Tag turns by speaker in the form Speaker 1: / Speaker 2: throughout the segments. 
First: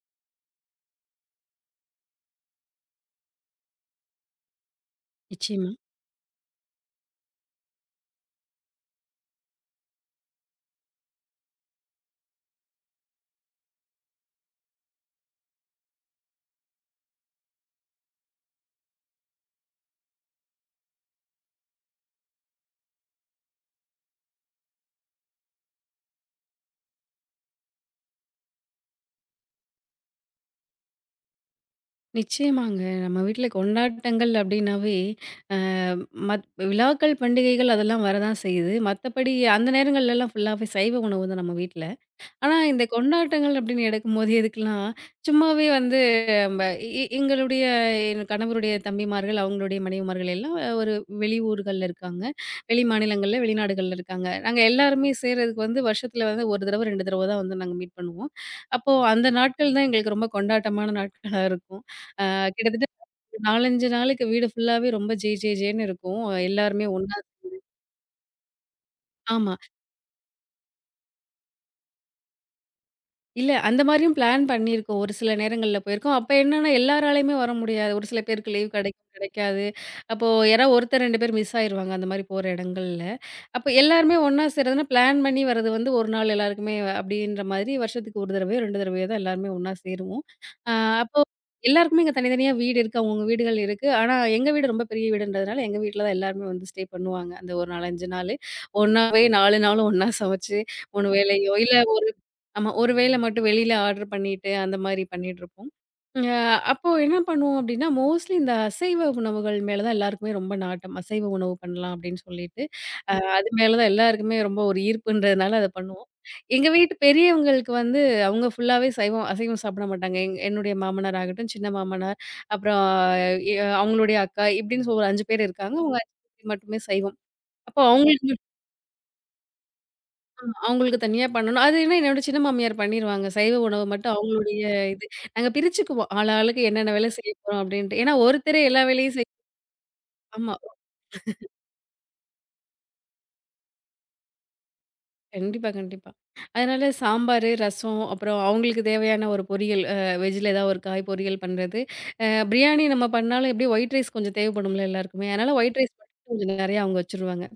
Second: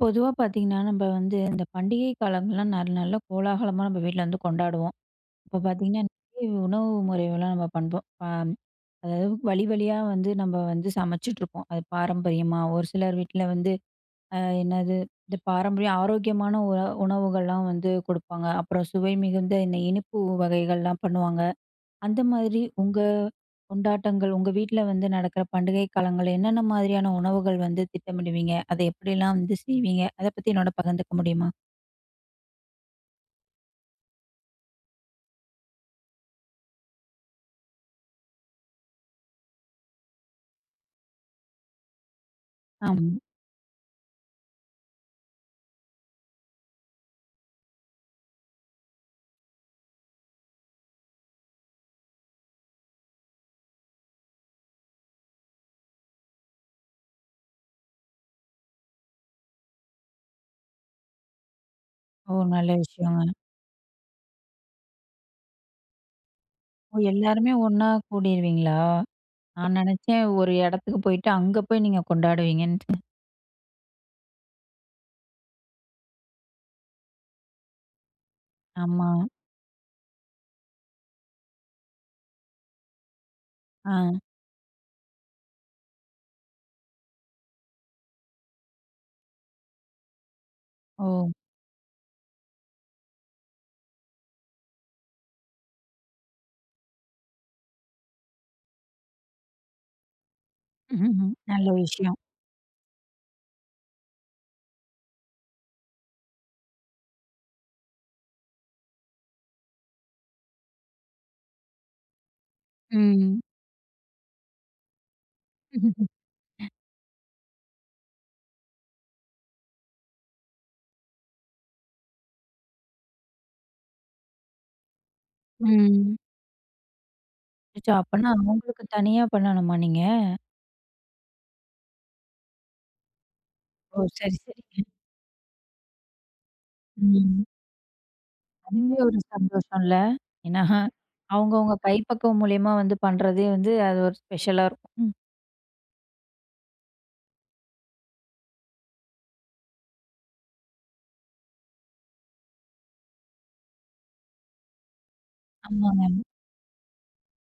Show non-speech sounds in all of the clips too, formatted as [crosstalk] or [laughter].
Speaker 1: பொதுவா பார்த்தீங்கன்னா, நம்ம வந்து இந்த பண்டிகை காலங்கள்லாம் நல்ல நல்ல கோலாகலமா நம்ம வீட்ல வந்து கொண்டாடுவோம். அப்ப
Speaker 2: நிச்சயமா.
Speaker 1: பார்த்தீங்கன்னா, நிறைய உணவு முறைகள்லாம் நம்ம பண்போம். அதாவது வழி வழியா வந்து நம்ம வந்து சமைச்சுட்ருப்போம். அது பாரம்பரியமா, ஒரு சிலர் வீட்ல வந்து என்னது இந்த பாரம்பரிய ஆரோக்கியமான உணவுகள்லாம் வந்து குடுப்பாங்க. அப்புறம் சுவை மிகுந்த இந்த இனிப்பு வகைகள்லாம் பண்ணுவாங்க. அந்த மாதிரி உங்க கொண்டாட்டங்கள், உங்க வீட்ல வந்து நடக்கிற பண்டிகை காலங்கள் என்னென்ன மாதிரியான உணவுகள் வந்து திட்டமிடுவீங்க? அத எப்படிலாம் வந்து செய்வீங்க? அத பத்தி என்னோட பகிர்ந்துக்க முடியுமா?
Speaker 2: நிச்சயமாங்க. நம்ம வீட்ல கொண்டாட்டங்கள் அப்டின்னாவே, அ மத் விழாக்கள், பண்டிகைகள் அதெல்லாம் வரதான் செய்யுது. மத்தபடி அந்த நேரங்கள்லலாம் ஃபுல்லாவே சைவ உணவு தான் நம்ம வீட்ல. ஆனா, இந்த
Speaker 1: ஆமா.
Speaker 2: கொண்டாட்டங்கள் அப்படின்னு எடுக்கும்போது எதுக்குலாம், சும்மாவே வந்து நம்ப எங்களுடைய என் கணவருடைய தம்பிமார்கள், அவங்களுடைய மனைவிமார்கள் எல்லாம் ஒரு வெளியூர்கள்ல இருக்காங்க. வெளி மாநிலங்கள்ல, வெளிநாடுகள்ல இருக்காங்க. நாங்க எல்லாருமே சேர்றதுக்கு வந்து வருஷத்துல வந்து 1 தடவ, 2 தடவ தான் வந்து நாங்க மீட் பண்ணுவோம். அப்போ அந்த நாட்கள் தான் எங்களுக்கு ரொம்ப கொண்டாட்டமான நாட்களா இருக்கும். அ
Speaker 1: ஓ, நல்ல
Speaker 2: கிட்டத்தட்ட
Speaker 1: விஷயங்க.
Speaker 2: 4, 5 நாளைக்கு வீடு ஃபுல்லாவே ரொம்ப ஜே ஜே ஜேன்னு இருக்கும். எல்லாருமே
Speaker 1: ஓ,
Speaker 2: ஒண்ணா
Speaker 1: எல்லாருமே ஒண்ணா கூடிருவீங்களா?
Speaker 2: ஆமா.
Speaker 1: நான் நெனச்சேன் ஒரு இடத்துக்கு போயிட்டு, அங்க போய் நீங்க கொண்டாடுவீங்கன்ட்டு.
Speaker 2: இல்ல, அந்த மாரியும் பிளான் பண்ணியிருக்கோம். ஒரு சில நேரங்கள்ல போயிருக்கோம். அப்ப என்னன்னா, எல்லாராலயுமே வர முடியாது. ஒரு சில பேருக்கு லீவ் கிடைக்கும்,
Speaker 1: ஆமா.
Speaker 2: கிடைக்காது. அப்போ யாராவது ஒருத்தர், 2 பேர் மிஸ் ஆயிருவாங்க, அந்த மாரி போற இடங்கள்ல. அப்ப
Speaker 1: ஆ.
Speaker 2: எல்லாருமே ஒண்ணா சேர்றதுன்னா, பிளான் பண்ணி வர்றது வந்து ஒரு நாள் எல்லாருக்குமே அப்படின்ற மாதிரி வருஷத்துக்கு 1 தடவையோ, 2 தடவையோ தான் எல்லாருமே ஒண்ணா சேருவோம். அ அப்போ
Speaker 1: ஓ.
Speaker 2: எல்லாருக்குமே இங்க தனித்தனியா வீடு இருக்கு. அவங்கவங்க வீடுகள் இருக்கு. ஆனா, எங்க வீடு ரொம்ப பெரிய வீடுன்றதுனால, எங்க வீட்ல தான் எல்லாருமே வந்து ஸ்டே பண்ணுவாங்க. அந்த ஒரு 4, 5 நாளு. ஒண்ணாவே 4 நாளும் ஒண்ணா சமைச்சு, 3
Speaker 1: ம்ஹும்ஹும்.
Speaker 2: வேளையோ,
Speaker 1: நல்ல
Speaker 2: இல்ல
Speaker 1: விஷயம்.
Speaker 2: ஆமா. ஒரு வேள மட்டும் வெளியில ஆர்டர் பண்ணிட்டு, அந்த மாரி பண்ணிட்டுருப்போம். அ அப்போ என்ன பண்ணுவோம் அப்டின்னா, மோஸ்ட்லி இந்த அசைவ உணவுகள் மேல தான் எல்லாருக்குமே ரொம்ப நாட்டம். அசைவ உணவு பண்ணலாம் அப்டின்னு சொல்லிட்டு,
Speaker 1: ம்.
Speaker 2: அது மேல தான் எல்லாருக்குமே ரொம்ப ஒரு ஈர்ப்புன்றதுனால அத பண்ணுவோம். எங்க வீட்டு பெரியவங்களுக்கு வந்து அவங்க ஃபுல்லாவே சைவம் அசைவம் சாப்பிட மாட்டாங்க. என்னுடைய மாமனார் ஆகட்டும், சின்ன மாமனார், அப்புறம் எ அவங்களுடைய அக்கா இப்டின்னு ஒரு 5 பேர் இருக்காங்க. அவங்க 5
Speaker 1: ம்.
Speaker 2: பேத்துக்கு மட்டுமே சைவம். அப்போ
Speaker 1: அச்சச்சோ!
Speaker 2: அவங்க
Speaker 1: அப்பன்னா அவங்களுக்கு தனியா பண்ணணுமா நீங்க?
Speaker 2: அவங்களுக்கு தனியா பண்ணணும். அது ஏன்னா என்னோட சின்ன மாமியார் பண்ணிருவாங்க. சைவ உணவு
Speaker 1: ஓ,
Speaker 2: மட்டும்
Speaker 1: சரி,
Speaker 2: அவங்களுடைய
Speaker 1: சரி.
Speaker 2: இது. நாங்க பிரிச்சுக்குவோம். ஆள் ஆளுக்கு என்னென்ன வேலை செய்ய
Speaker 1: ம்.
Speaker 2: போறோம் அப்டின்ட்டு. ஏன்னா ஒருத்தரே எல்லா
Speaker 1: அதுவே
Speaker 2: வேலையும்
Speaker 1: ஒரு
Speaker 2: செய்
Speaker 1: சந்தோஷம்ல.
Speaker 2: ஆமா.
Speaker 1: ஏன்னா, அவங்கவங்க கைப்பக்குவம் மூலியமா வந்து பண்றதே வந்து அது ஒரு ஸ்பெஷலா இருக்கும். ம்.
Speaker 2: கண்டிப்பா, கண்டிப்பா. அதனால சாம்பாரு, ரசம் அப்புறம் அவங்களுக்கு தேவையான ஒரு பொரியல். வெஜ்ல ஏதாவது ஒரு காய் பொரியல் பண்றது. பிரியாணி நம்ம பண்ணாலும் எப்படியும் ஒயிட் ரைஸ் கொஞ்சம் தேவைப்படும்ல எல்லாருக்குமே. அதனால ஒயிட் ரைஸ்
Speaker 1: ஆமாங்க.
Speaker 2: மட்டும் கொஞ்சம் நெறையா அவங்க வச்சுருவாங்க.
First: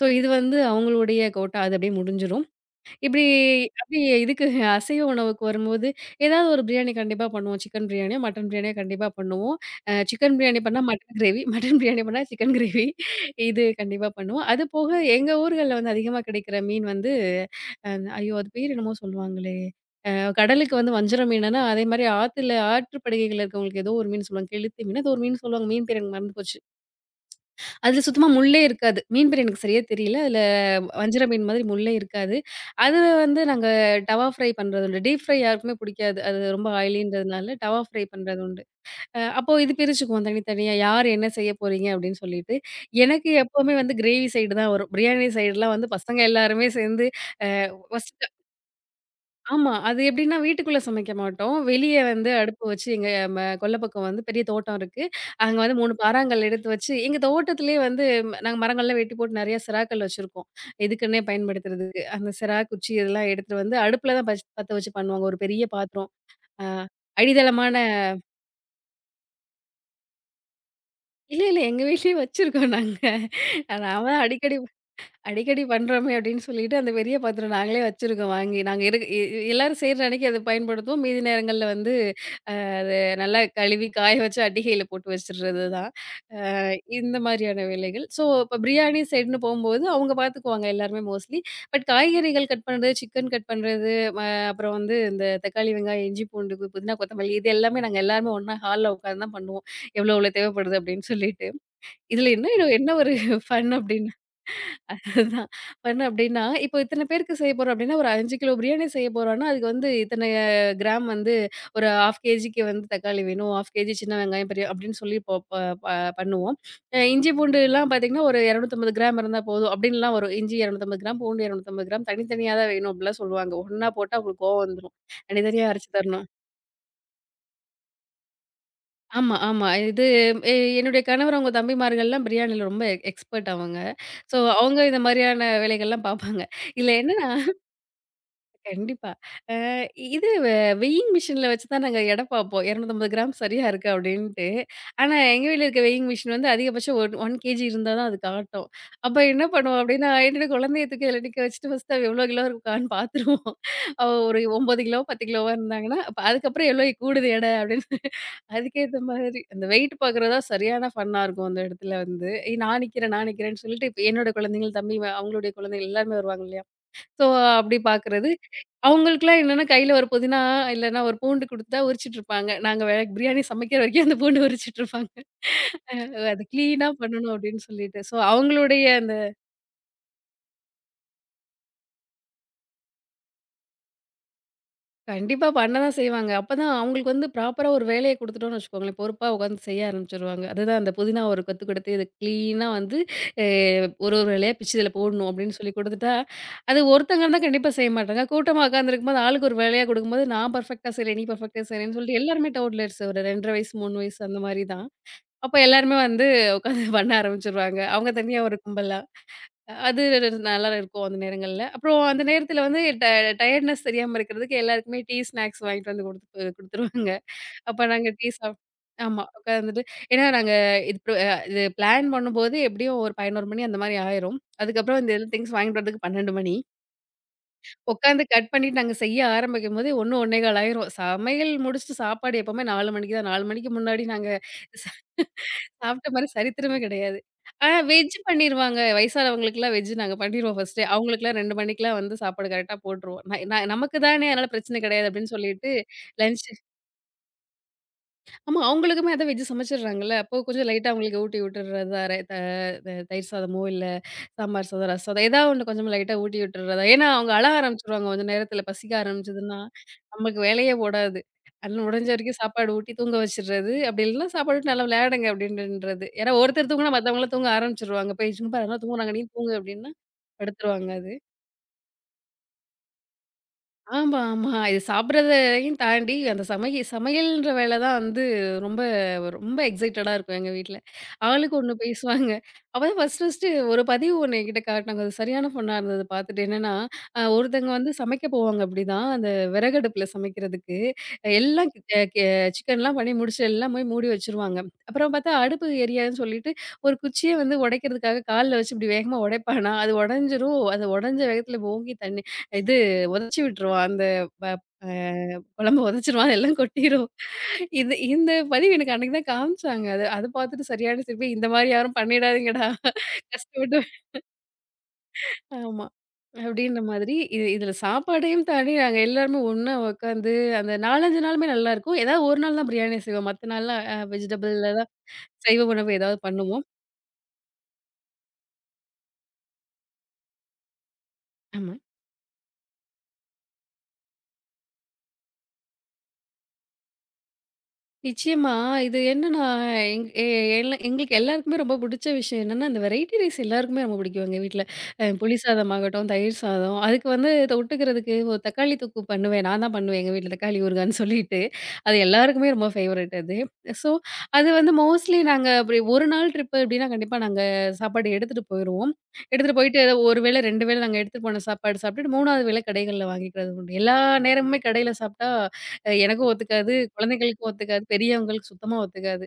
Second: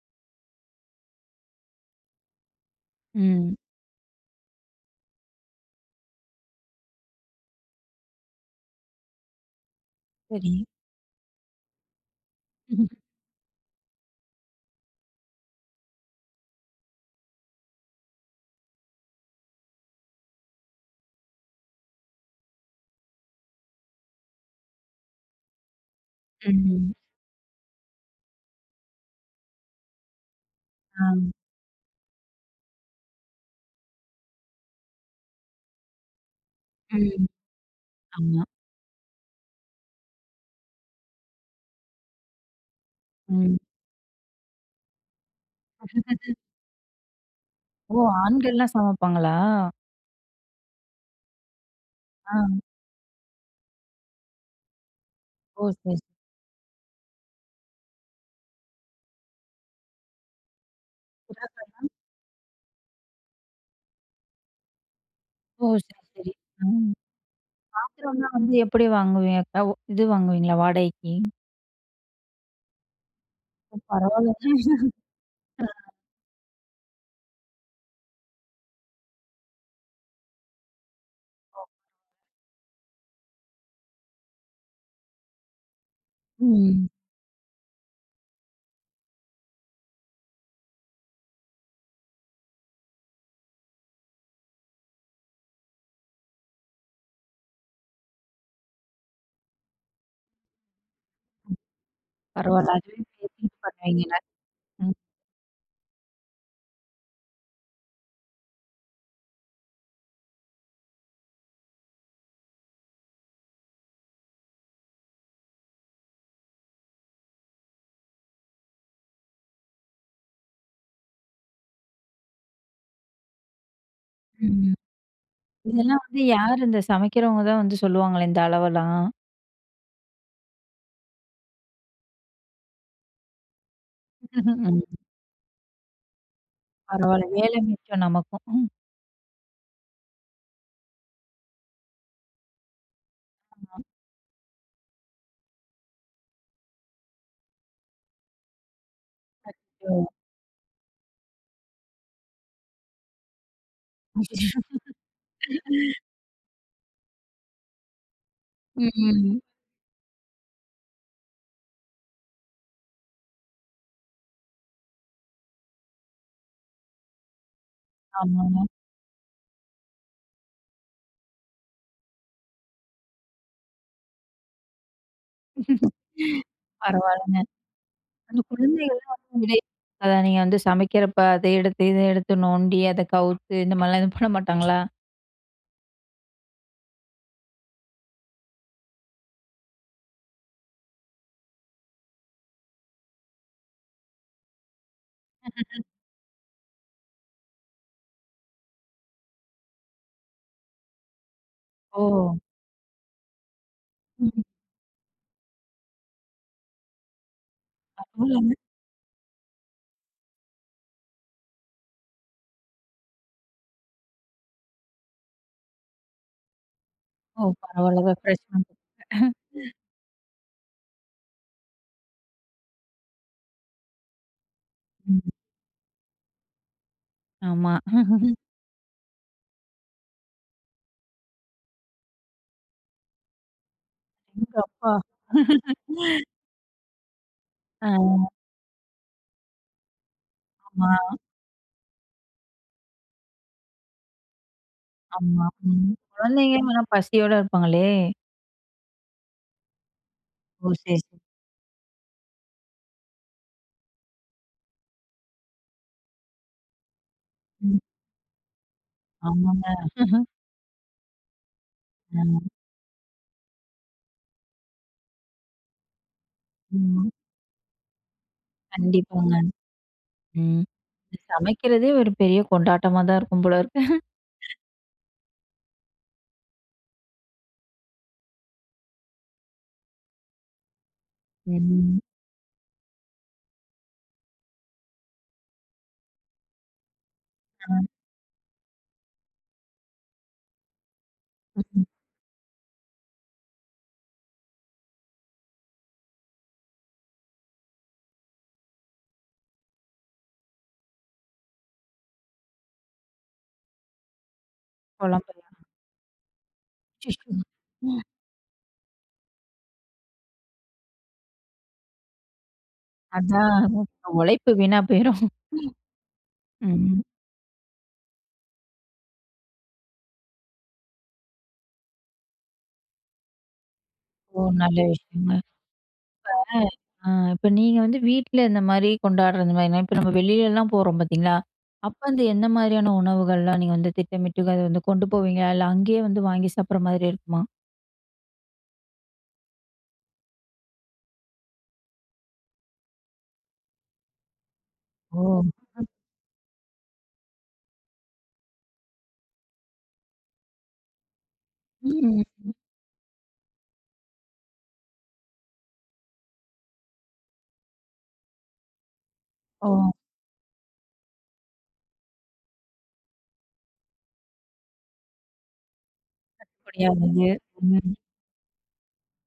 Speaker 2: ஸோ இது வந்து அவங்களுடைய கோட்டா. அது அப்படியே முடிஞ்சிரும். இப்படி
Speaker 1: ம்.
Speaker 2: அப்படியே இதுக்கு அசைவ உணவுக்கு வரும்போது, ஏதாவது ஒரு பிரியாணி கண்டிப்பா பண்ணுவோம். சிக்கன் பிரியாணியோ, மட்டன் பிரியாணியோ கண்டிப்பா பண்ணுவோம். சிக்கன்
Speaker 1: சரி.
Speaker 2: பிரியாணி பண்ணா மட்டன் கிரேவி, மட்டன் பிரியாணி பண்ணா சிக்கன் கிரேவி இது கண்டிப்பா பண்ணுவோம். அது போக எங்க ஊர்கள்ல வந்து அதிகமா கிடைக்கிற மீன் வந்து அ ஐயோ! அது பேர் என்னமோ சொல்லுவாங்களே! அ கடலுக்கு வந்து வஞ்சர மீனுன்னா, அதேமாரி ஆத்துல ஆற்று படுகைகள்ல இருக்கவங்களுக்கு ஏதோ ஒரு மீன் சொல்லுவாங்க. கெளுத்தி மீன் ஏதோ ஒரு மீன் சொல்லுவாங்க. மீன் பேர் எனக்கு மறந்து போச்சு.
Speaker 1: ம்.
Speaker 2: அதுல சுத்தமா முள்ளே இருக்காது. மீன் பேர் எனக்கு சரியா தெரியல. அதுல
Speaker 1: ஆ.
Speaker 2: வஞ்சர மீன் மாதிரி முள்ளே இருக்காது. அது வந்து நாங்க டவா ஃப்ரை பண்றது உண்டு. டீப் ஃப்ரை யாருக்குமே பிடிக்காது. அது ரொம்ப
Speaker 1: ம்.
Speaker 2: ஆயிலின்றதுனால டவா ஃப்ரை பண்றது
Speaker 1: ஆமா.
Speaker 2: உண்டு. அப்போ இது பிரிச்சுக்குவோம் தனித்தனியா. யார் என்ன செய்ய போறீங்க அப்படின்னு சொல்லிட்டு. எனக்கு
Speaker 1: ம்.
Speaker 2: எப்பவுமே வந்து கிரேவி சைடு தான் வரும். பிரியாணி சைடுலாம் வந்து பசங்க எல்லாருமே சேர்ந்து அ
Speaker 1: ஓ,
Speaker 2: ஃபர்ஸ்ட்
Speaker 1: ஆண்கள்லாம் சமைப்பாங்களா?
Speaker 2: ஆமா. அது எப்படின்னா, வீட்டுக்குள்ள சமைக்க மாட்டோம். வெளிய வந்து
Speaker 1: ஆ.
Speaker 2: அடுப்பு வச்சு எங்க கொல்ல பக்கம் வந்து பெரிய தோட்டம் இருக்கு. அங்க
Speaker 1: ஓ,
Speaker 2: வந்து 3
Speaker 1: சரி,
Speaker 2: பாறாங்கல் எடுத்து வச்சு, எங்க தோட்டத்திலேயே வந்து நாங்க மரங்கள்லாம் வெட்டி போட்டு நெறைய சிறாக்கள் வச்சிருக்கோம். இதுக்குன்னே
Speaker 1: சரி.
Speaker 2: பயன்படுத்துறதுக்கு. அந்த சிறா, குச்சி இதெல்லாம் எடுத்துட்டு வந்து அடுப்புல தான் பத்த வச்சு பண்ணுவாங்க. ஒரு பெரிய
Speaker 1: ஓ, சரி,
Speaker 2: பாத்திரம்.
Speaker 1: சரி.
Speaker 2: அ
Speaker 1: ம்.
Speaker 2: அடித்தளமான
Speaker 1: பாத்திரம்லாம் வந்து எப்படி வாங்குவீங்க? அ ஒ இது வாங்குவீங்களா வாடகைக்கு?
Speaker 2: இல்ல, இல்ல. எங்க வீட்லயே வச்சிருக்கோம் நாங்க.
Speaker 1: ஓ,
Speaker 2: நாம தான் அடிக்கடி
Speaker 1: பரவாயில்லங்க.
Speaker 2: அடிக்கடி பண்றோமே அப்படின்னு சொல்லிட்டு, அந்த பெரிய பாத்திரம் நாங்களே வச்சிருக்கோம் வாங்கி. நாங்க இருக் எ எல்லாரும் செய்ற அன்னைக்கு அத பயன்படுத்துவோம். மீதி நேரங்கள்ல வந்து அது நல்லா கழுவி காய வச்சு அட்டிகையில போட்டு வச்சுடுறது தான். அ
Speaker 1: ம்.
Speaker 2: இந்த மாதிரியான வேலைகள். ஸோ இப்ப பிரியாணி சைடுன்னு போம்போது அவங்க பார்த்துக்குவாங்க எல்லாருமே மோஸ்ட்லி. பட் காய்கறிகள் கட் பண்றது, சிக்கன் கட் பண்றது, ம அப்புறம் வந்து இந்த தக்காளி, வெங்காயம், இஞ்சி, பூண்டு, புதினா, கொத்தமல்லி இது எல்லாமே நாங்க எல்லாருமே ஒண்ணா ஹால்ல உட்காந்து தான் பண்ணுவோம். எவ்வளோ எவ்வளோ தேவைப்படுது அப்படின்னு சொல்லிட்டு. இதுல என்ன
Speaker 1: பரவால்ல.
Speaker 2: என்ன
Speaker 1: அதுவே
Speaker 2: ஒரு
Speaker 1: பேசிட்டு
Speaker 2: ஃபன் அப்படின்னா
Speaker 1: பண்ணுவீங்கல்ல. ம்.
Speaker 2: அதுதான். என்ன அப்டின்னா, இப்போ இத்தன பேருக்கு செய்ய போறோம் அப்டின்னா, ஒரு 5 கிலோ பிரியாணி செய்ய போறோம்னா, அதுக்கு வந்து இத்தன கிராம் வந்து ஒரு 1/2 கேஜிக்கு வந்து தக்காளி வேணும், 1/2 கேஜி சின்ன வெங்காயம் பெரிய அப்டின்னு சொல்லி போ ப ப பண்ணுவோம். இஞ்சி பூண்டுலாம் பார்த்தீங்கன்னா, ஒரு 250 கிராம் இருந்தா போதும் அப்டின்லாம் வரும். இஞ்சி 250 கிராம், பூண்டு 250 கிராம் தனித்தனியா தான் வேணும் அப்டிலாம் சொல்லுவாங்க. ஒண்ணா போட்டா அவங்களுக்கு கோவம்
Speaker 1: ம்.
Speaker 2: வந்துரும். தனித்தனியா அரைச்சு
Speaker 1: இதெல்லாம் வந்து
Speaker 2: தரணும்.
Speaker 1: யார் இந்த சமைக்கிறவங்க தான் வந்து சொல்லுவாங்களே இந்த அளவெல்லாம்?
Speaker 2: ஆமா, ஆமா. இது எ என்னுடைய கணவர் அவங்க தம்பிமார்கள்லாம் பிரியாணில ரொம்ப எக்ஸ்பர்ட் அவங்க. ஸோ அவங்க
Speaker 1: [laughs]
Speaker 2: இந்த மாரியான வேலைகள்லாம் பார்ப்பாங்க. இதுல
Speaker 1: பரவால்ல.
Speaker 2: என்னன்னா
Speaker 1: வேலை மிச்சம் நமக்கும்.
Speaker 2: கண்டிப்பா. அ இது வெ வெயிங் மிஷின்ல வச்சு தான் நாங்க எடை பாப்போம். 250 கிராம் சரியா
Speaker 1: ம்.
Speaker 2: இருக்கா அப்டின்ட்டு. ஆனா எங்க வீட்ல இருக்க வெயிங் மிஷின் வந்து அதிகபட்சம் 1 கேஜி இருந்தா தான் அது காட்டும். அப்ப என்ன பண்ணுவோம்
Speaker 1: அச்சோ!
Speaker 2: அப்டின்னா, என்னோட குழந்தைய தூக்கி அதில நிக்க வச்சுட்டு ஃபர்ஸ்ட்டு அவ எவ்வளோ கிலோ இருக்கான்னு பாத்துருவோம். அவ
Speaker 1: ம்.
Speaker 2: ஒரு
Speaker 1: [laughs]
Speaker 2: 9 கிலோ 10 கிலோவா இருந்தாங்கன்னா, அப்ப அதுக்கப்புறம் எவ்வளோ கூடுது எடை அப்டின்னு அதுக்கேத்த மாதிரி அந்த வெயிட் பாக்குறது தான் சரியான ஃபன்னா இருக்கும் அந்த இடத்துல வந்து. ஏய் நான் நிக்கிறேன், நான் நிக்கிறேன்னு சொல்லிட்டு, இப்ப என்னோட குழந்தைங்கள், தம்பி அவங்களுடைய குழந்தைகள் எல்லாருமே வருவாங்க இல்லையா? ஸோ, அப்படி பார்க்குறது.
Speaker 1: ஆமாங்க.
Speaker 2: அவங்களுக்கெல்லாம் என்னன்னா கையில ஒரு புதினா இல்லன்னா ஒரு பூண்டு குடுத்தா உரிச்சிட்டுருப்பாங்க. நாங்க பிரியாணி சமைக்கிற வரைக்கும் அந்த பூண்டு உரிச்சிட்டுருப்பாங்க. அ அது கிளீனா பண்ணணும்
Speaker 1: பரவால்லங்க.
Speaker 2: அப்படின்னு சொல்லிட்டு. ஸோ,
Speaker 1: அந்த
Speaker 2: அவங்களுடைய
Speaker 1: குழந்தைகள்லாம்
Speaker 2: அந்த
Speaker 1: வந்து உங்களே அதான் நீங்க வந்து சமைக்கிறப்ப அத எடுத்து, இத எடுத்து நோண்டி, அத கவுத்து இந்த மாரிலாம் எதுவும் பண்ண மாட்டாங்களா?
Speaker 2: கண்டிப்பா பண்ண தான் செய்வாங்க. அப்பதான் அவங்களுக்கு வந்து ப்ராப்பரா ஒரு வேலைய குடுத்துட்டோம்னு வச்சுக்கோங்களேன், பொறுப்பா உட்காந்து செய்ய ஆரம்பிச்சுருவாங்க. அதுதான் அந்த புதினா ஒரு கொத்து கொடுத்து, இத கிளீனா வந்து அ ஒரு ஒரு இலையா பிச்சு இதில போடணும் அப்படின்னு சொல்லி குடுத்துட்டா, அது ஒருத்தங்க இருந்தா கண்டிப்பா செய்ய மாட்டாங்க. கூட்டமா உட்காந்துருக்கும்போது ஆளுக்கு ஒரு வேலையா குடுக்கும்போது, நான் பெர்ஃபெக்ட்டா செய்றேன், நீ பெர்ஃபெக்ட்டா செய்றேன்னு
Speaker 1: ஓ.
Speaker 2: சொல்லிட்டு எல்லாருமே டவுட்லர்ஸ் ஒரு 2 1/2 வயசு, 3 வயசு அந்த
Speaker 1: ம்.
Speaker 2: மாரி தான். அப்ப எல்லாருமே வந்து உட்காந்து பண்ண ஆரம்பிச்சுருவாங்க. அவங்க தனியா
Speaker 1: பரவால்லங்க.
Speaker 2: ஒரு கும்பலா. அது நல்லா இருக்கும் அந்த நேரங்கள்ல. அப்புறம் அந்த நேரத்தில வந்து டயர்ட்னஸ் தெரியாம இருக்கிறதுக்கு எல்லாருக்குமே டீ, ஸ்நாக்ஸ் வாங்கிட்டு வந்து குடுத்துருவாங்க.
Speaker 1: ஓ,
Speaker 2: அப்ப
Speaker 1: பரவால்ல
Speaker 2: நாங்க டீ சாப்
Speaker 1: ரெஃப்ரெஷ்மெண்ட்.
Speaker 2: ஆமா. உட்கார்ந்துட்டு ஏன்னா நாங்க இது ப் இது பிளான் பண்ணும்போது எப்படியும் ஒரு 11 மணி அந்த மாரி ஆயிரும். அதுக்கப்புறம் இந்த
Speaker 1: ம்.
Speaker 2: திங்ஸ் வாங்கிட்டு வரதுக்கு 12 மணி.
Speaker 1: ஆமா.
Speaker 2: உட்காந்து கட் பண்ணிட்டு நாங்க செய்ய ஆரம்பிக்கும்போதே 1, 1 1/4 ஆயிரும். சமையல் முடிச்சுட்டு சாப்பாடு எப்பவுமே 4 மணிக்கு தான். 4 மணிக்கு முன்னாடி நாங்க
Speaker 1: எங்க
Speaker 2: சா
Speaker 1: அப்பா.
Speaker 2: சாப்பிட்ட மாரி சரித்திரமே கிடையாது. ஆனா
Speaker 1: ஆ.
Speaker 2: வெஜ் பண்ணிருவாங்க. வயசானவங்களுக்குலாம் வெஜ் நாங்க பண்ணிருவோம் ஃபர்ஸ்ட்டே.
Speaker 1: ஆமா,
Speaker 2: அவங்களுக்குலாம் 2 மணிக்கெல்லாம் வந்து சாப்பாடு கரெக்ட்டா போட்டுருவோம். ந ந நமக்கு தானே அதனால பிரச்சனை கிடையாது அப்படின்னு
Speaker 1: ஆமா.
Speaker 2: சொல்லிட்டு
Speaker 1: ம்.
Speaker 2: லஞ்ச்
Speaker 1: குழந்தைங்க ஆனா பசியோட இருப்பாங்களே!
Speaker 2: ஆமா. அவங்களுக்குமே அதான் வெஜ் சமைச்சிடுறாங்கல்ல. அப்போ கொஞ்சம்
Speaker 1: ஓ,
Speaker 2: லைட்டா
Speaker 1: சரி,
Speaker 2: அவங்களுக்கு
Speaker 1: சரி.
Speaker 2: ஊட்டி விட்டுர்றதா ர த த தயிர் சாதமோ, இல்ல சாம்பார் சாதம், ரசம் சாதம் ஏதாவது ஒண்ணு கொஞ்சம் லைட்டா ஊட்டி விட்டுர்றதா. ஏன்னா, அவங்க அழ
Speaker 1: ம்.
Speaker 2: ஆரம்பிச்சுருவாங்க கொஞ்சம் நேரத்தில. பசிக்க ஆரம்பிச்சதுன்னா,
Speaker 1: ஆமாங்க. [laughs]
Speaker 2: நமக்கு வேலையே ஓடாது. அதனால முடிஞ்ச
Speaker 1: ஆ.
Speaker 2: வரைக்கும் சாப்பாடு ஊட்டி தூங்க வச்சுடுறது. அப்படி இல்லன்னா சாப்பாடு ஊட்டி நல்லா விளையாடுங்க அப்படின்றது. ஏன்னா ஒருத்தர் தூங்குனா
Speaker 1: ம்.
Speaker 2: மத்தவங்கலாம் தூங்க ஆரம்பிச்சுருவாங்க. போய் சும்மா யாருனா தூங்குறாங்க நீ
Speaker 1: கண்டிப்பாங்க.
Speaker 2: தூங்கு அப்படின்னா
Speaker 1: ம்.
Speaker 2: படுத்துருவாங்க அது.
Speaker 1: சமைக்கிறதே ஒரு பெரிய கொண்டாட்டமா தான் இருக்கும் போல இருக்கு.
Speaker 2: ஆமா, ஆமா. இது சாப்பிடுறதையும் தாண்டி, அந்த சமையல்ன்ற வேல தான் வந்து ரொம்ப ரொம்ப எக்ஸைட்டடா இருக்கும் எங்க வீட்ல. ஆளுக்கு ஒண்ணு
Speaker 1: ம்.
Speaker 2: பேசுவாங்க. அப்பதான் ஃபர்ஸ்ட்டு ஒரு பதிவு ஒண்ணு என்கிட்ட காட்டுனாங்க. அது சரியான ஃபன்னா இருந்தது பார்த்துட்டு. என்னன்னா, ஒருத்தங்க வந்து
Speaker 1: ஆ.
Speaker 2: சமைக்க போவாங்க அப்படிதான், அந்த விறகடுப்புல சமைக்கிறதுக்கு. எல்லாம்
Speaker 1: ம்.
Speaker 2: அ கெ சிக்கன்லாம் பண்ணி முடிச்சு, எல்லாம் போய் மூடி வச்சுருவாங்க. அப்புறம் பார்த்தா அடுப்பு எரியாதுன்னு சொல்லிட்டு, ஒரு குச்சிய வந்து உடைக்கிறதுக்காக கால்ல வச்சு இப்படி வேகமா உடைப்பானா, அது உடைஞ்சிரும். அது உடைஞ்ச வேகத்துல ஓங்கி தண்ணி இது உதச்சு விட்டுருவான். அந்த ப அ
Speaker 1: பொலம்பலாம்.
Speaker 2: குழம்ப உதச்சிருவான். எல்லாம் கொட்டிரும்.
Speaker 1: அச்சச்சோ!
Speaker 2: இது இந்த பதிவு எனக்கு அன்னைக்கு தான் காமிச்சாங்க. அது அத பார்த்துட்டு சரியான சிரிப்பு. இந்த மாரி யாரும் பண்ணிடாதீங்கடா.
Speaker 1: அதான்
Speaker 2: கஷ்டப்பட்டு
Speaker 1: உழைப்பு வீணா போயிரும்.
Speaker 2: ஆமா. அப்படின்ற
Speaker 1: ம்.
Speaker 2: மாதிரி இது இதுல சாப்பாடையும் தாண்டி நாங்க எல்லாருமே ஒண்ணா உட்காந்து அந்த 4, 5 நாளுமே நல்லாருக்கும். ஏதாவது ஒரு நாள் தான் பிரியாணி செய்வோம். மத்த நாள்லாம்
Speaker 1: ஓ,
Speaker 2: வெஜிடபிள்ல
Speaker 1: நல்ல
Speaker 2: தான்
Speaker 1: விஷயங்க.
Speaker 2: சைவ உணவு ஏதாவது பண்ணுவோம்.
Speaker 1: ஆ. இப்ப நீங்க வந்து வீட்ல இந்த மாரி கொண்டாடுற இந்த மாரினா, இப்ப நம்ம வெளிலலாம் போறோம் பார்த்தீங்களா?
Speaker 2: ஆமா.
Speaker 1: அப்ப அந்த எந்த மாரியான உணவுகள்லாம் நீங்க வந்து திட்டமிட்டு அத வந்து கொண்டு போவீங்களா? இல்ல அங்கேயே வந்து வாங்கி சாப்பிடுற மாதிரி இருக்குமா?
Speaker 2: நிச்சயமா. இது என்னன்னா, எங் எ எங்களுக்கு எல்லாருக்குமே ரொம்ப புடிச்ச விஷயம் என்னன்னா, அந்த வெரைட்டி ரைஸ் எல்லாருக்குமே ரொம்ப பிடிக்கும் எங்க வீட்ல.
Speaker 1: ஓ.
Speaker 2: புளி சாதம் ஆகட்டும், தயிர் சாதம், அதுக்கு வந்து தொட்டுக்கிறதுக்கு ஒரு தக்காளி தொக்கு பண்ணுவேன். நான் தான் பண்ணுவேன் எங்க வீட்ல தக்காளி ஊறுகான்னு சொல்லிட்டு. அது
Speaker 1: ம்.
Speaker 2: எல்லாருக்குமே ரொம்ப ஃபேவரைட் அது. ஸோ, அது வந்து மோஸ்ட்லி நாங்க அப்படி ஒரு நாள் ட்ரிப்பு அப்படின்னா கண்டிப்பா நாங்க சாப்பாடு எடுத்துட்டு போயிருவோம். எடுத்துட்டு
Speaker 1: ஓ.
Speaker 2: போயிட்டு ஏதோ ஒரு வேளை, 2 வேளை நாங்க எடுத்துட்டு போன சாப்பாடு சாப்பிட்டுட்டு 3வது வேளை கடைகள்ல வாங்கிக்கிறது உண்டு. எல்லா நேரமுமே கடையில சாப்பிட்டா எனக்கும் ஒத்துக்காது,
Speaker 1: முடியாதது.
Speaker 2: குழந்தைகளுக்கும் ஒத்துக்காது,
Speaker 1: ம்.
Speaker 2: பெரியவங்களுக்கு சுத்தமா ஒத்துக்காது.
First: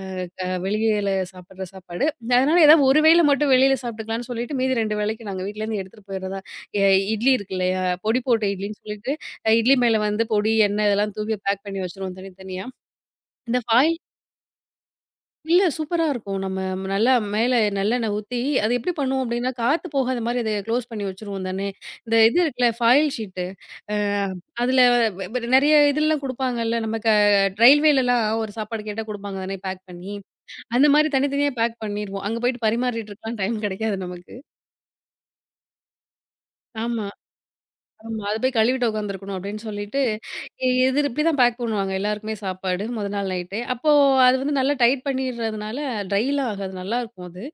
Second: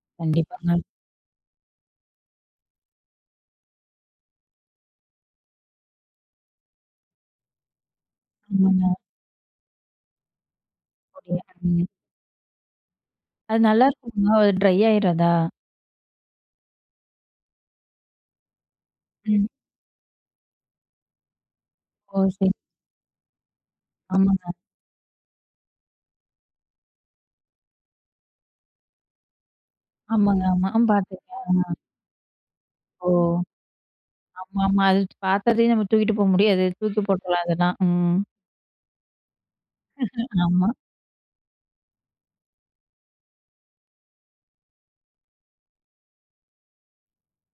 Speaker 2: அ க
Speaker 1: கண்டிப்பாங்க.
Speaker 2: வெளியில சாப்பிடுற சாப்பாடு. அதனால ஏதாவது ஒரு வேளை மட்டும் வெளியில சாப்பிட்டுக்கலாம்னு சொல்லிட்டு, மீதி 2 வேளைக்கு நாங்க வீட்லேருந்து எடுத்துட்டு போயிடுறதா. எ இட்லி இருக்கு இல்லையா? பொடி போட்ட இட்லின்னு
Speaker 1: ஆமாங்க.
Speaker 2: சொல்லிட்டு, இட்லி மேல வந்து பொடி, எண்ணெய் இதெல்லாம் தூவி
Speaker 1: முடியாது.
Speaker 2: பேக் பண்ணி
Speaker 1: ம்.
Speaker 2: வச்சுருவோம் தனித்தனியா. இந்த
Speaker 1: அது
Speaker 2: ஃபாயில்
Speaker 1: நல்லாருக்குங்களா? அது ட்ரை ஆயிராதா?
Speaker 2: இல்ல சூப்பரா இருக்கும். நம்ம நல்லா மேல நல்லெண்ணெய் ஊத்தி, அது எப்படி பண்ணுவோம்
Speaker 1: ம்.
Speaker 2: அப்படின்னா, காத்து போகாத மாரி அத க்ளோஸ் பண்ணி வச்சுருவோம் தானே. இந்த
Speaker 1: ஓ,
Speaker 2: இது
Speaker 1: சரி.
Speaker 2: இருக்குல்ல ஃபாயில் ஷீட்டு. அ
Speaker 1: ஆமாங்க,
Speaker 2: அதுல வெ வெ நெறைய இதெல்லாம் குடுப்பாங்கல்ல. நமக்கு ரயில்வேலலாம் ஒரு சாப்பாடு கேட்டா குடுப்பாங்க தானே பேக் பண்ணி.
Speaker 1: ஆமாங்க, ஆமா. ஆ,
Speaker 2: அந்த மாரி
Speaker 1: பார்த்துருக்கேன்.
Speaker 2: தனித்தனியா பேக் பண்ணிருவோம். அங்க போயிட்டு பரிமாறிட்டு
Speaker 1: ஓ,
Speaker 2: இருக்கலாம் டைம் கெடைக்காது நமக்கு.
Speaker 1: ஆமா, ஆமா. அது பாத்திரத்தையும் நம்ம தூக்கிட்டு போ முடியாது. தூக்கி
Speaker 2: ஆமா.
Speaker 1: போட்டுறலாம் அதெல்லாம். ம்.
Speaker 2: ஆமா. அத போய் கழுவிட்டு உட்காந்துருக்கணும் அப்படின்னு சொல்லிட்டு, எ
Speaker 1: ஆமா.
Speaker 2: எதிர் இப்படிதான் பேக் பண்ணுவாங்க எல்லாருக்குமே சாப்பாடு மொத நாள் நைட்டே. அப்போ அது வந்து நல்லா டைட் பண்ணிடுறதுனால ட்ரைலாம் ஆகாது. நல்லாருக்கும் அது.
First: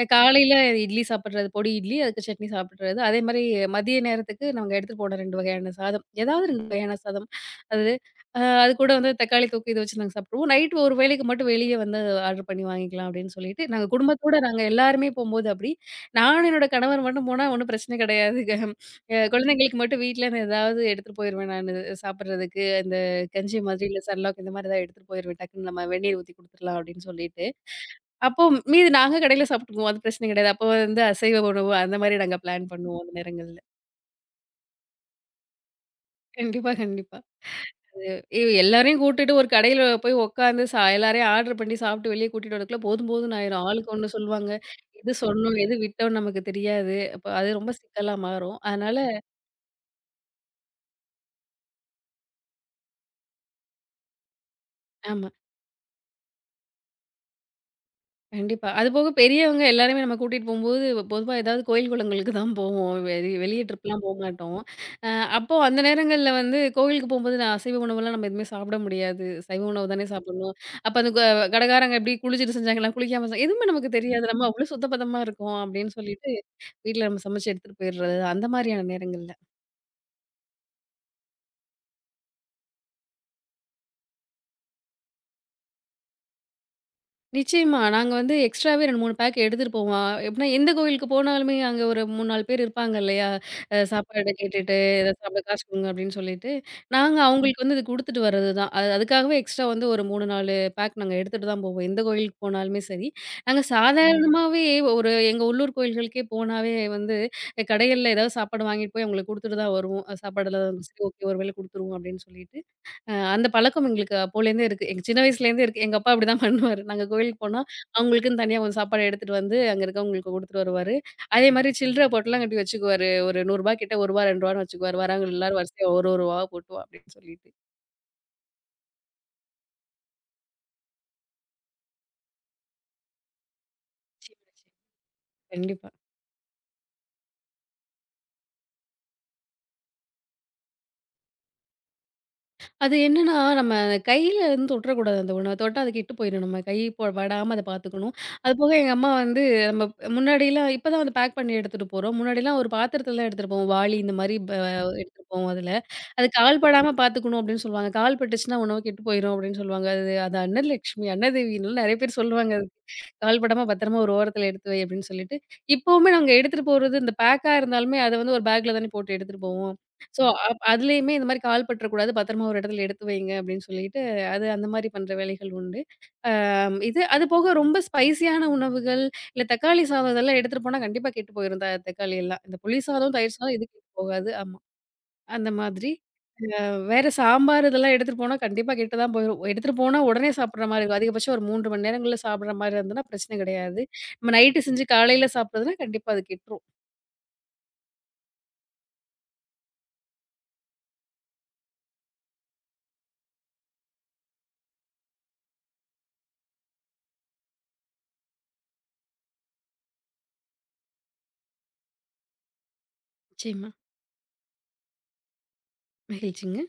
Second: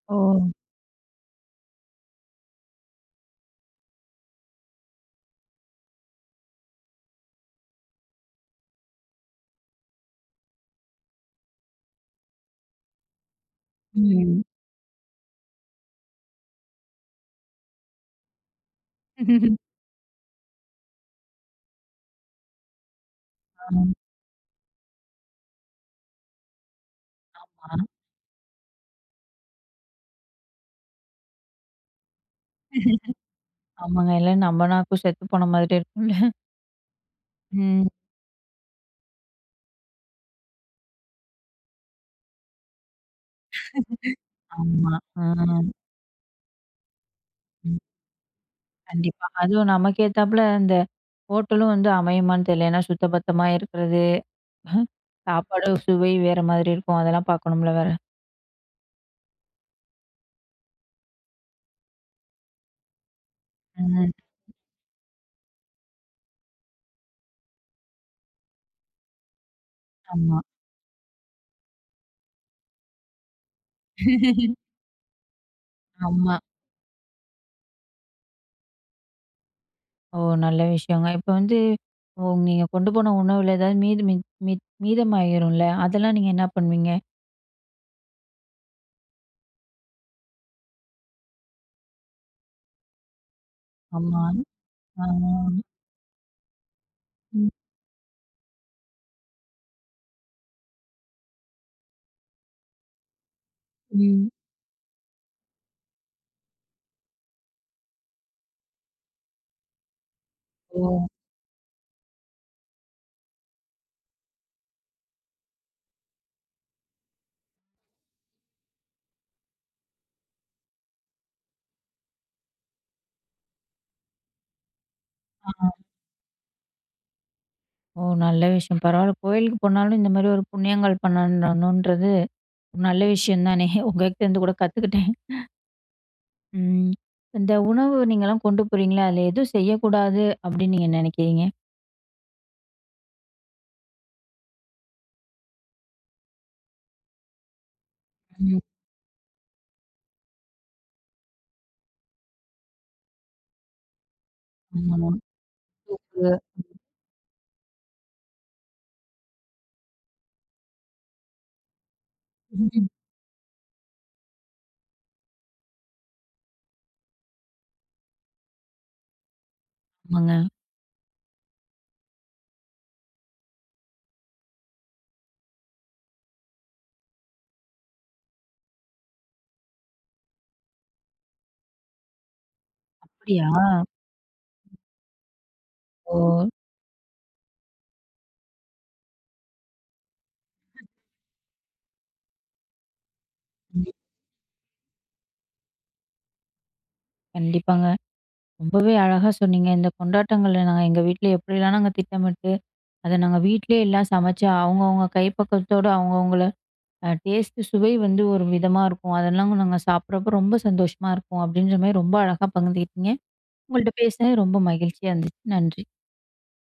Speaker 1: ஓ.
Speaker 2: காலையில இட்லி சாப்பிடுறது, பொடி இட்லி அதுக்கு சட்னி சாப்பிடுறது. அதே மாரி மதிய நேரத்துக்கு நாங்க எடுத்துட்டு போன 2 வகையான சாதம். ஏதாவது 2 வகையான சாதம். அது அது கூட வந்து தக்காளி தொக்கு இத வச்சு நாங்க சாப்பிட்டுருவோம். நைட் ஒரு வேளைக்கு மட்டும் வெளிய வந்து ஆர்டர் பண்ணி வாங்கிக்கலாம் அப்படின்னு சொல்லிட்டு, நாங்க குடும்பத்தோட
Speaker 1: ம்.
Speaker 2: நாங்க எல்லாருமே போம்போது அப்படி. நானும் என்னோட கணவர் மட்டும் போனா ஒண்ணும் பிரச்சனை கிடையாதுங்க. குழந்தைங்களுக்கு மட்டும் வீட்லருந்து ஏதாவது எடுத்துட்டு போயிருவேன் நானு. சாப்பிடுறதுக்கு அந்த கஞ்சி
Speaker 1: ஆமா.
Speaker 2: மாதிரி இல்ல சர்லாக் இந்த மாதிரி ஏதாவது எடுத்துட்டு போயிருவேன். டக்குன்னு நம்ம வெந்நீர் ஊத்தி குடுத்துடலாம் அப்படின்னு சொல்லிட்டு. அப்போ மீதி நாங்க கடையில சாப்பிட்டுக்குவோம். அது பிரச்சனை கிடையாது. அப்போ வந்து அசைவ உணவு அந்த மாதிரி நாங்க பிளான் பண்ணுவோம் அந்த நேரங்கள்ல.
Speaker 1: ஆமாங்க. இல்ல நம்ம நாக்கும் செத்து போன மாதிரி இருக்கும்ல.
Speaker 2: கண்டிப்பா, கண்டிப்பா.
Speaker 1: ம்.
Speaker 2: அது எ எல்லாரையும் கூட்டிட்டு ஒரு கடையில போய் உட்காந்து எல்லாரையும் ஆர்டர் பண்ணி சாப்பிட்டு வெளிய கூட்டிட்டு வரதுக்குள்ள போதும்ன்னு ஆயிரும். ஆளுக்கு ஒண்ணு சொல்லுவாங்க.
Speaker 1: ஆமா.
Speaker 2: எது
Speaker 1: ஆ.
Speaker 2: சொன்னோம், எது விட்டோம்னு நமக்கு தெரியாது. அப்ப அது ரொம்ப
Speaker 1: ம்.
Speaker 2: சிக்கலா மாறும்.
Speaker 1: கண்டிப்பா. அதுவும் நமக்கு ஏத்தாப்புல இந்த ஹோட்டலும் வந்து அமையுமான்னு தெரியல. ஏன்னா சுத்தபத்தமா இருக்கிறது.
Speaker 2: ஆமா.
Speaker 1: சாப்பாடு சுவை வேற மாதிரி இருக்கும். அதெல்லாம் பார்க்கணும்ல வேற.
Speaker 2: கண்டிப்பா. அதுபோக பெரியவங்க எல்லாருமே நம்ம கூட்டிட்டு போம்போது, பொதுவா ஏதாவது கோயில், குளங்களுக்கு தான் போவோம். வெளிய ட்ரிப்லாம்
Speaker 1: ம்.
Speaker 2: போமாட்டோம். அ அப்போ அந்த நேரங்கள்ல வந்து கோவிலுக்கு போம்போது நான் அசைவ உணவெல்லாம் நம்ம எதுவுமே சாப்பிட முடியாது. சைவ உணவு தானே
Speaker 1: ஆமா.
Speaker 2: சாப்பிடணும். அப்ப அந்த க கடைக்காரங்க எப்படி குளிச்சுட்டு செஞ்சாங்களா? குளிக்காம செஞ்சா எதுவுமே நமக்கு தெரியாது. நம்ம அவ்வளோ சுத்த பத்தமா இருக்கோம் அப்படின்னு சொல்லிட்டு,
Speaker 1: ஆமா.
Speaker 2: வீட்ல நம்ம சமைச்சு எடுத்துட்டு போயிடுறது. அந்த மாரியான நேரங்கள்ல.
Speaker 1: ஓ, நல்ல விஷயங்க. இப்ப வந்து ஓ, நீங்க கொண்டு போன உணவுல ஏதாவது மீது மீ மீ மீதமாயிரும்ல, அதெல்லாம் நீங்க என்ன பண்ணுவீங்க?
Speaker 2: நிச்சயமா. நாங்க வந்து எக்ஸ்ட்ராவே 2, 3 பேக் எடுத்துட்டு போவோம். எப்படின்னா எந்த கோயிலுக்கு போனாலுமே அங்க ஒரு 3, 4 பேர் இருப்பாங்க இல்லையா?
Speaker 1: ஆமா.
Speaker 2: சாப்பாடு கேட்டுட்டு,
Speaker 1: ஆ.
Speaker 2: "இத சாப்பிட காசு குடுங்க" அப்படின்னு சொல்லிட்டு, நாங்க
Speaker 1: ம்,
Speaker 2: அவங்களுக்கு வந்து இது குடுத்துட்டு வர்றது தான். அது அதுக்காகவே எக்ஸ்ட்ரா வந்து ஒரு 3, 4 பேக் நாங்க எடுத்துட்டு தான் போவோம். எந்த கோயிலுக்கு போனாலுமே சரி. நாங்க ம்.
Speaker 1: ம்.
Speaker 2: சாதாரணமாவே ஒரு எங்க உள்ளூர் கோயில்களுக்கே போனாவே வந்து கடைகள்ல ஏதாவது சாப்பாடு வாங்கிட்டு போய் அவங்களுக்கு குடுத்துட்டு தான் வருவோம். சாப்பாடு
Speaker 1: ஓ.
Speaker 2: இல்லாதவங்க சரி ஓகே ஒரு வேளை குடுத்துருவோம் அப்படின்னு சொல்லிட்டு. அந்த பழக்கம் எங்களுக்கு அப்போலேருந்தே இருக்கு. எங்க சின்ன வயசுலேருந்தே இருக்கு. எங்க அப்பா அப்படிதான் பண்ணுவாரு. நாங்க கோயிலுக்கு போனா, அவங்களுக்குன்னு தனியா கொஞ்சம் சாப்பாடு எடுத்துட்டு வந்து, அங்க இருக்கவங்களுக்கு குடுத்துட்டு வருவாரு. அதே மாரி சில்ற போட்டுலாம் கட்டி வச்சுக்குவாரு. ஒரு ரூ. 100 ரூபாய் கிட்ட ரூ. 1 ரூபாய், ரூ. 2ன்னு வச்சுக்குவாரு. வர்றவங்க எல்லாரும்
Speaker 1: ஆ.
Speaker 2: வரிசையா ஒரு ரூ. 1 ரூபாய் போட்டு வா அப்படின்னு சொல்லிட்டு.
Speaker 1: ஓ, நல்ல விஷயம். பரவால்ல. கோயிலுக்கு போனாலும் இந்த மாரி ஒரு புண்ணியங்கள் பண்ணணுன்றது ஒரு நல்ல விஷயம் தானே! உங்ககிட்டேருந்து [laughs]
Speaker 2: நிச்சயமா,
Speaker 1: கூட
Speaker 2: நிச்சயமா.
Speaker 1: கத்துக்கிட்டேன்.
Speaker 2: கண்டிப்பா.
Speaker 1: ம். இந்த உணவு நீங்கலாம் கொண்டு போறீங்களா, அதில எதுவும் செய்யக்கூடாது அப்படின்னு நீங்க நினைக்கிறீங்க?
Speaker 2: அது என்னன்னா, நம்ம கையில வந்து தொட்டுறக்கூடாது அந்த உணவ. தொட்டா அது கெட்டு போயிரும். நம்ம கை படாம அத பாத்துக்கணும்.
Speaker 1: ம்.
Speaker 2: அதுபோக எங்க அம்மா வந்து நம்ம முன்னாடிலாம் இப்ப தான் வந்து பேக் பண்ணி எடுத்துட்டு போறோம். முன்னாடிலாம் ஒரு பாத்திரத்துல தான் எடுத்துட்டு போவோம். வாளி இந்த மாரி ப
Speaker 1: ஆமா.
Speaker 2: எடுத்துட்டு போவோம் அதுல. அது
Speaker 1: நமக்கு
Speaker 2: கால் படாம பாத்துக்கணும் அப்டின்னு சொல்லுவாங்க. கால் பட்டுச்சுன்னா உணவு கெட்டு போயிரும் அப்டின்னு சொல்லுவாங்க. அது அது அன்னலட்சுமி, அன்னதேவின்லாம் நெறைய பேர் சொல்லுவாங்க அதுக்கு.
Speaker 1: ம்.
Speaker 2: கால் படாம பத்திரமா ஒரு ஓரத்துல எடுத்து வை அப்டின்னு சொல்லிட்டு. இப்பவுமே நாங்க எடுத்துட்டு போறது இந்த பேக்கா இருந்தாலுமே அத வந்து ஒரு பேக்ல தானே போட்டு எடுத்துட்டு போவோம். ஸோ,
Speaker 1: ஆமாங்க.
Speaker 2: அதுலயுமே இந்த மாரி கால் பற்றக்கூடாது. பத்திரமா ஒரு இடத்துல எடுத்து வைங்க அப்படின்னு சொல்லிட்டு, அது அந்த மாரி பண்ற வேலைகள் உண்டு. அம் இது அது போக ரொம்ப ஸ்பைசியான உணவுகள், இல்ல தக்காளி சாதம் இதெல்லாம் எடுத்துட்டு போனா கண்டிப்பா கெட்டு போயிரும். தக்காளி எல்லாம். இந்த புளி சாதம், தயிர்
Speaker 1: அப்படியா?
Speaker 2: சாதம் இது கெட்டு போகாது. ஆமா. அந்த மாதிரி.
Speaker 1: ஓ.
Speaker 2: வேற சாம்பார் இதெல்லாம் எடுத்துட்டு போனா கண்டிப்பா கெட்டு தான் போயிரும். எடுத்துட்டு போனா உடனே சாப்பிடுற மாரி இருக்கும். அதிகபட்சம் ஒரு 3 மணி நேரங்கள்ல சாப்பிடுற மாரி இருந்ததுன்னா பிரச்சனை கிடையாது.
Speaker 1: ம்.
Speaker 2: நம்ம நைட்டு செஞ்சு காலையில சாப்பிடுறதுன்னா கண்டிப்பா அது கெட்டுரும்.
Speaker 1: கண்டிப்பாங்க. ரொம்பவே அழகா சொன்னீங்க. இந்த கொண்டாட்டங்கள நாங்க எங்க வீட்ல எப்படிலாம் நாங்க திட்டமிட்டு, அத நாங்க வீட்லயே எல்லாம் சமைச்சு அவங்கவங்க கைப்பக்குவத்தோட அவங்கவங்கள டேஸ்ட்டு சுவை வந்து ஒரு விதமா இருக்கும். அதெல்லாம் நாங்க சாப்பிட்றப்போ ரொம்ப சந்தோஷமா இருக்கும். அப்படின்ற மாரி ரொம்ப அழகா பகிர்ந்துக்கிட்டீங்க.
Speaker 2: நிச்சயமா.
Speaker 1: உங்கள்ட்ட பேசினது ரொம்ப மகிழ்ச்சியா இருந்துச்சு. நன்றி.
Speaker 2: மகிழ்ச்சிங்க.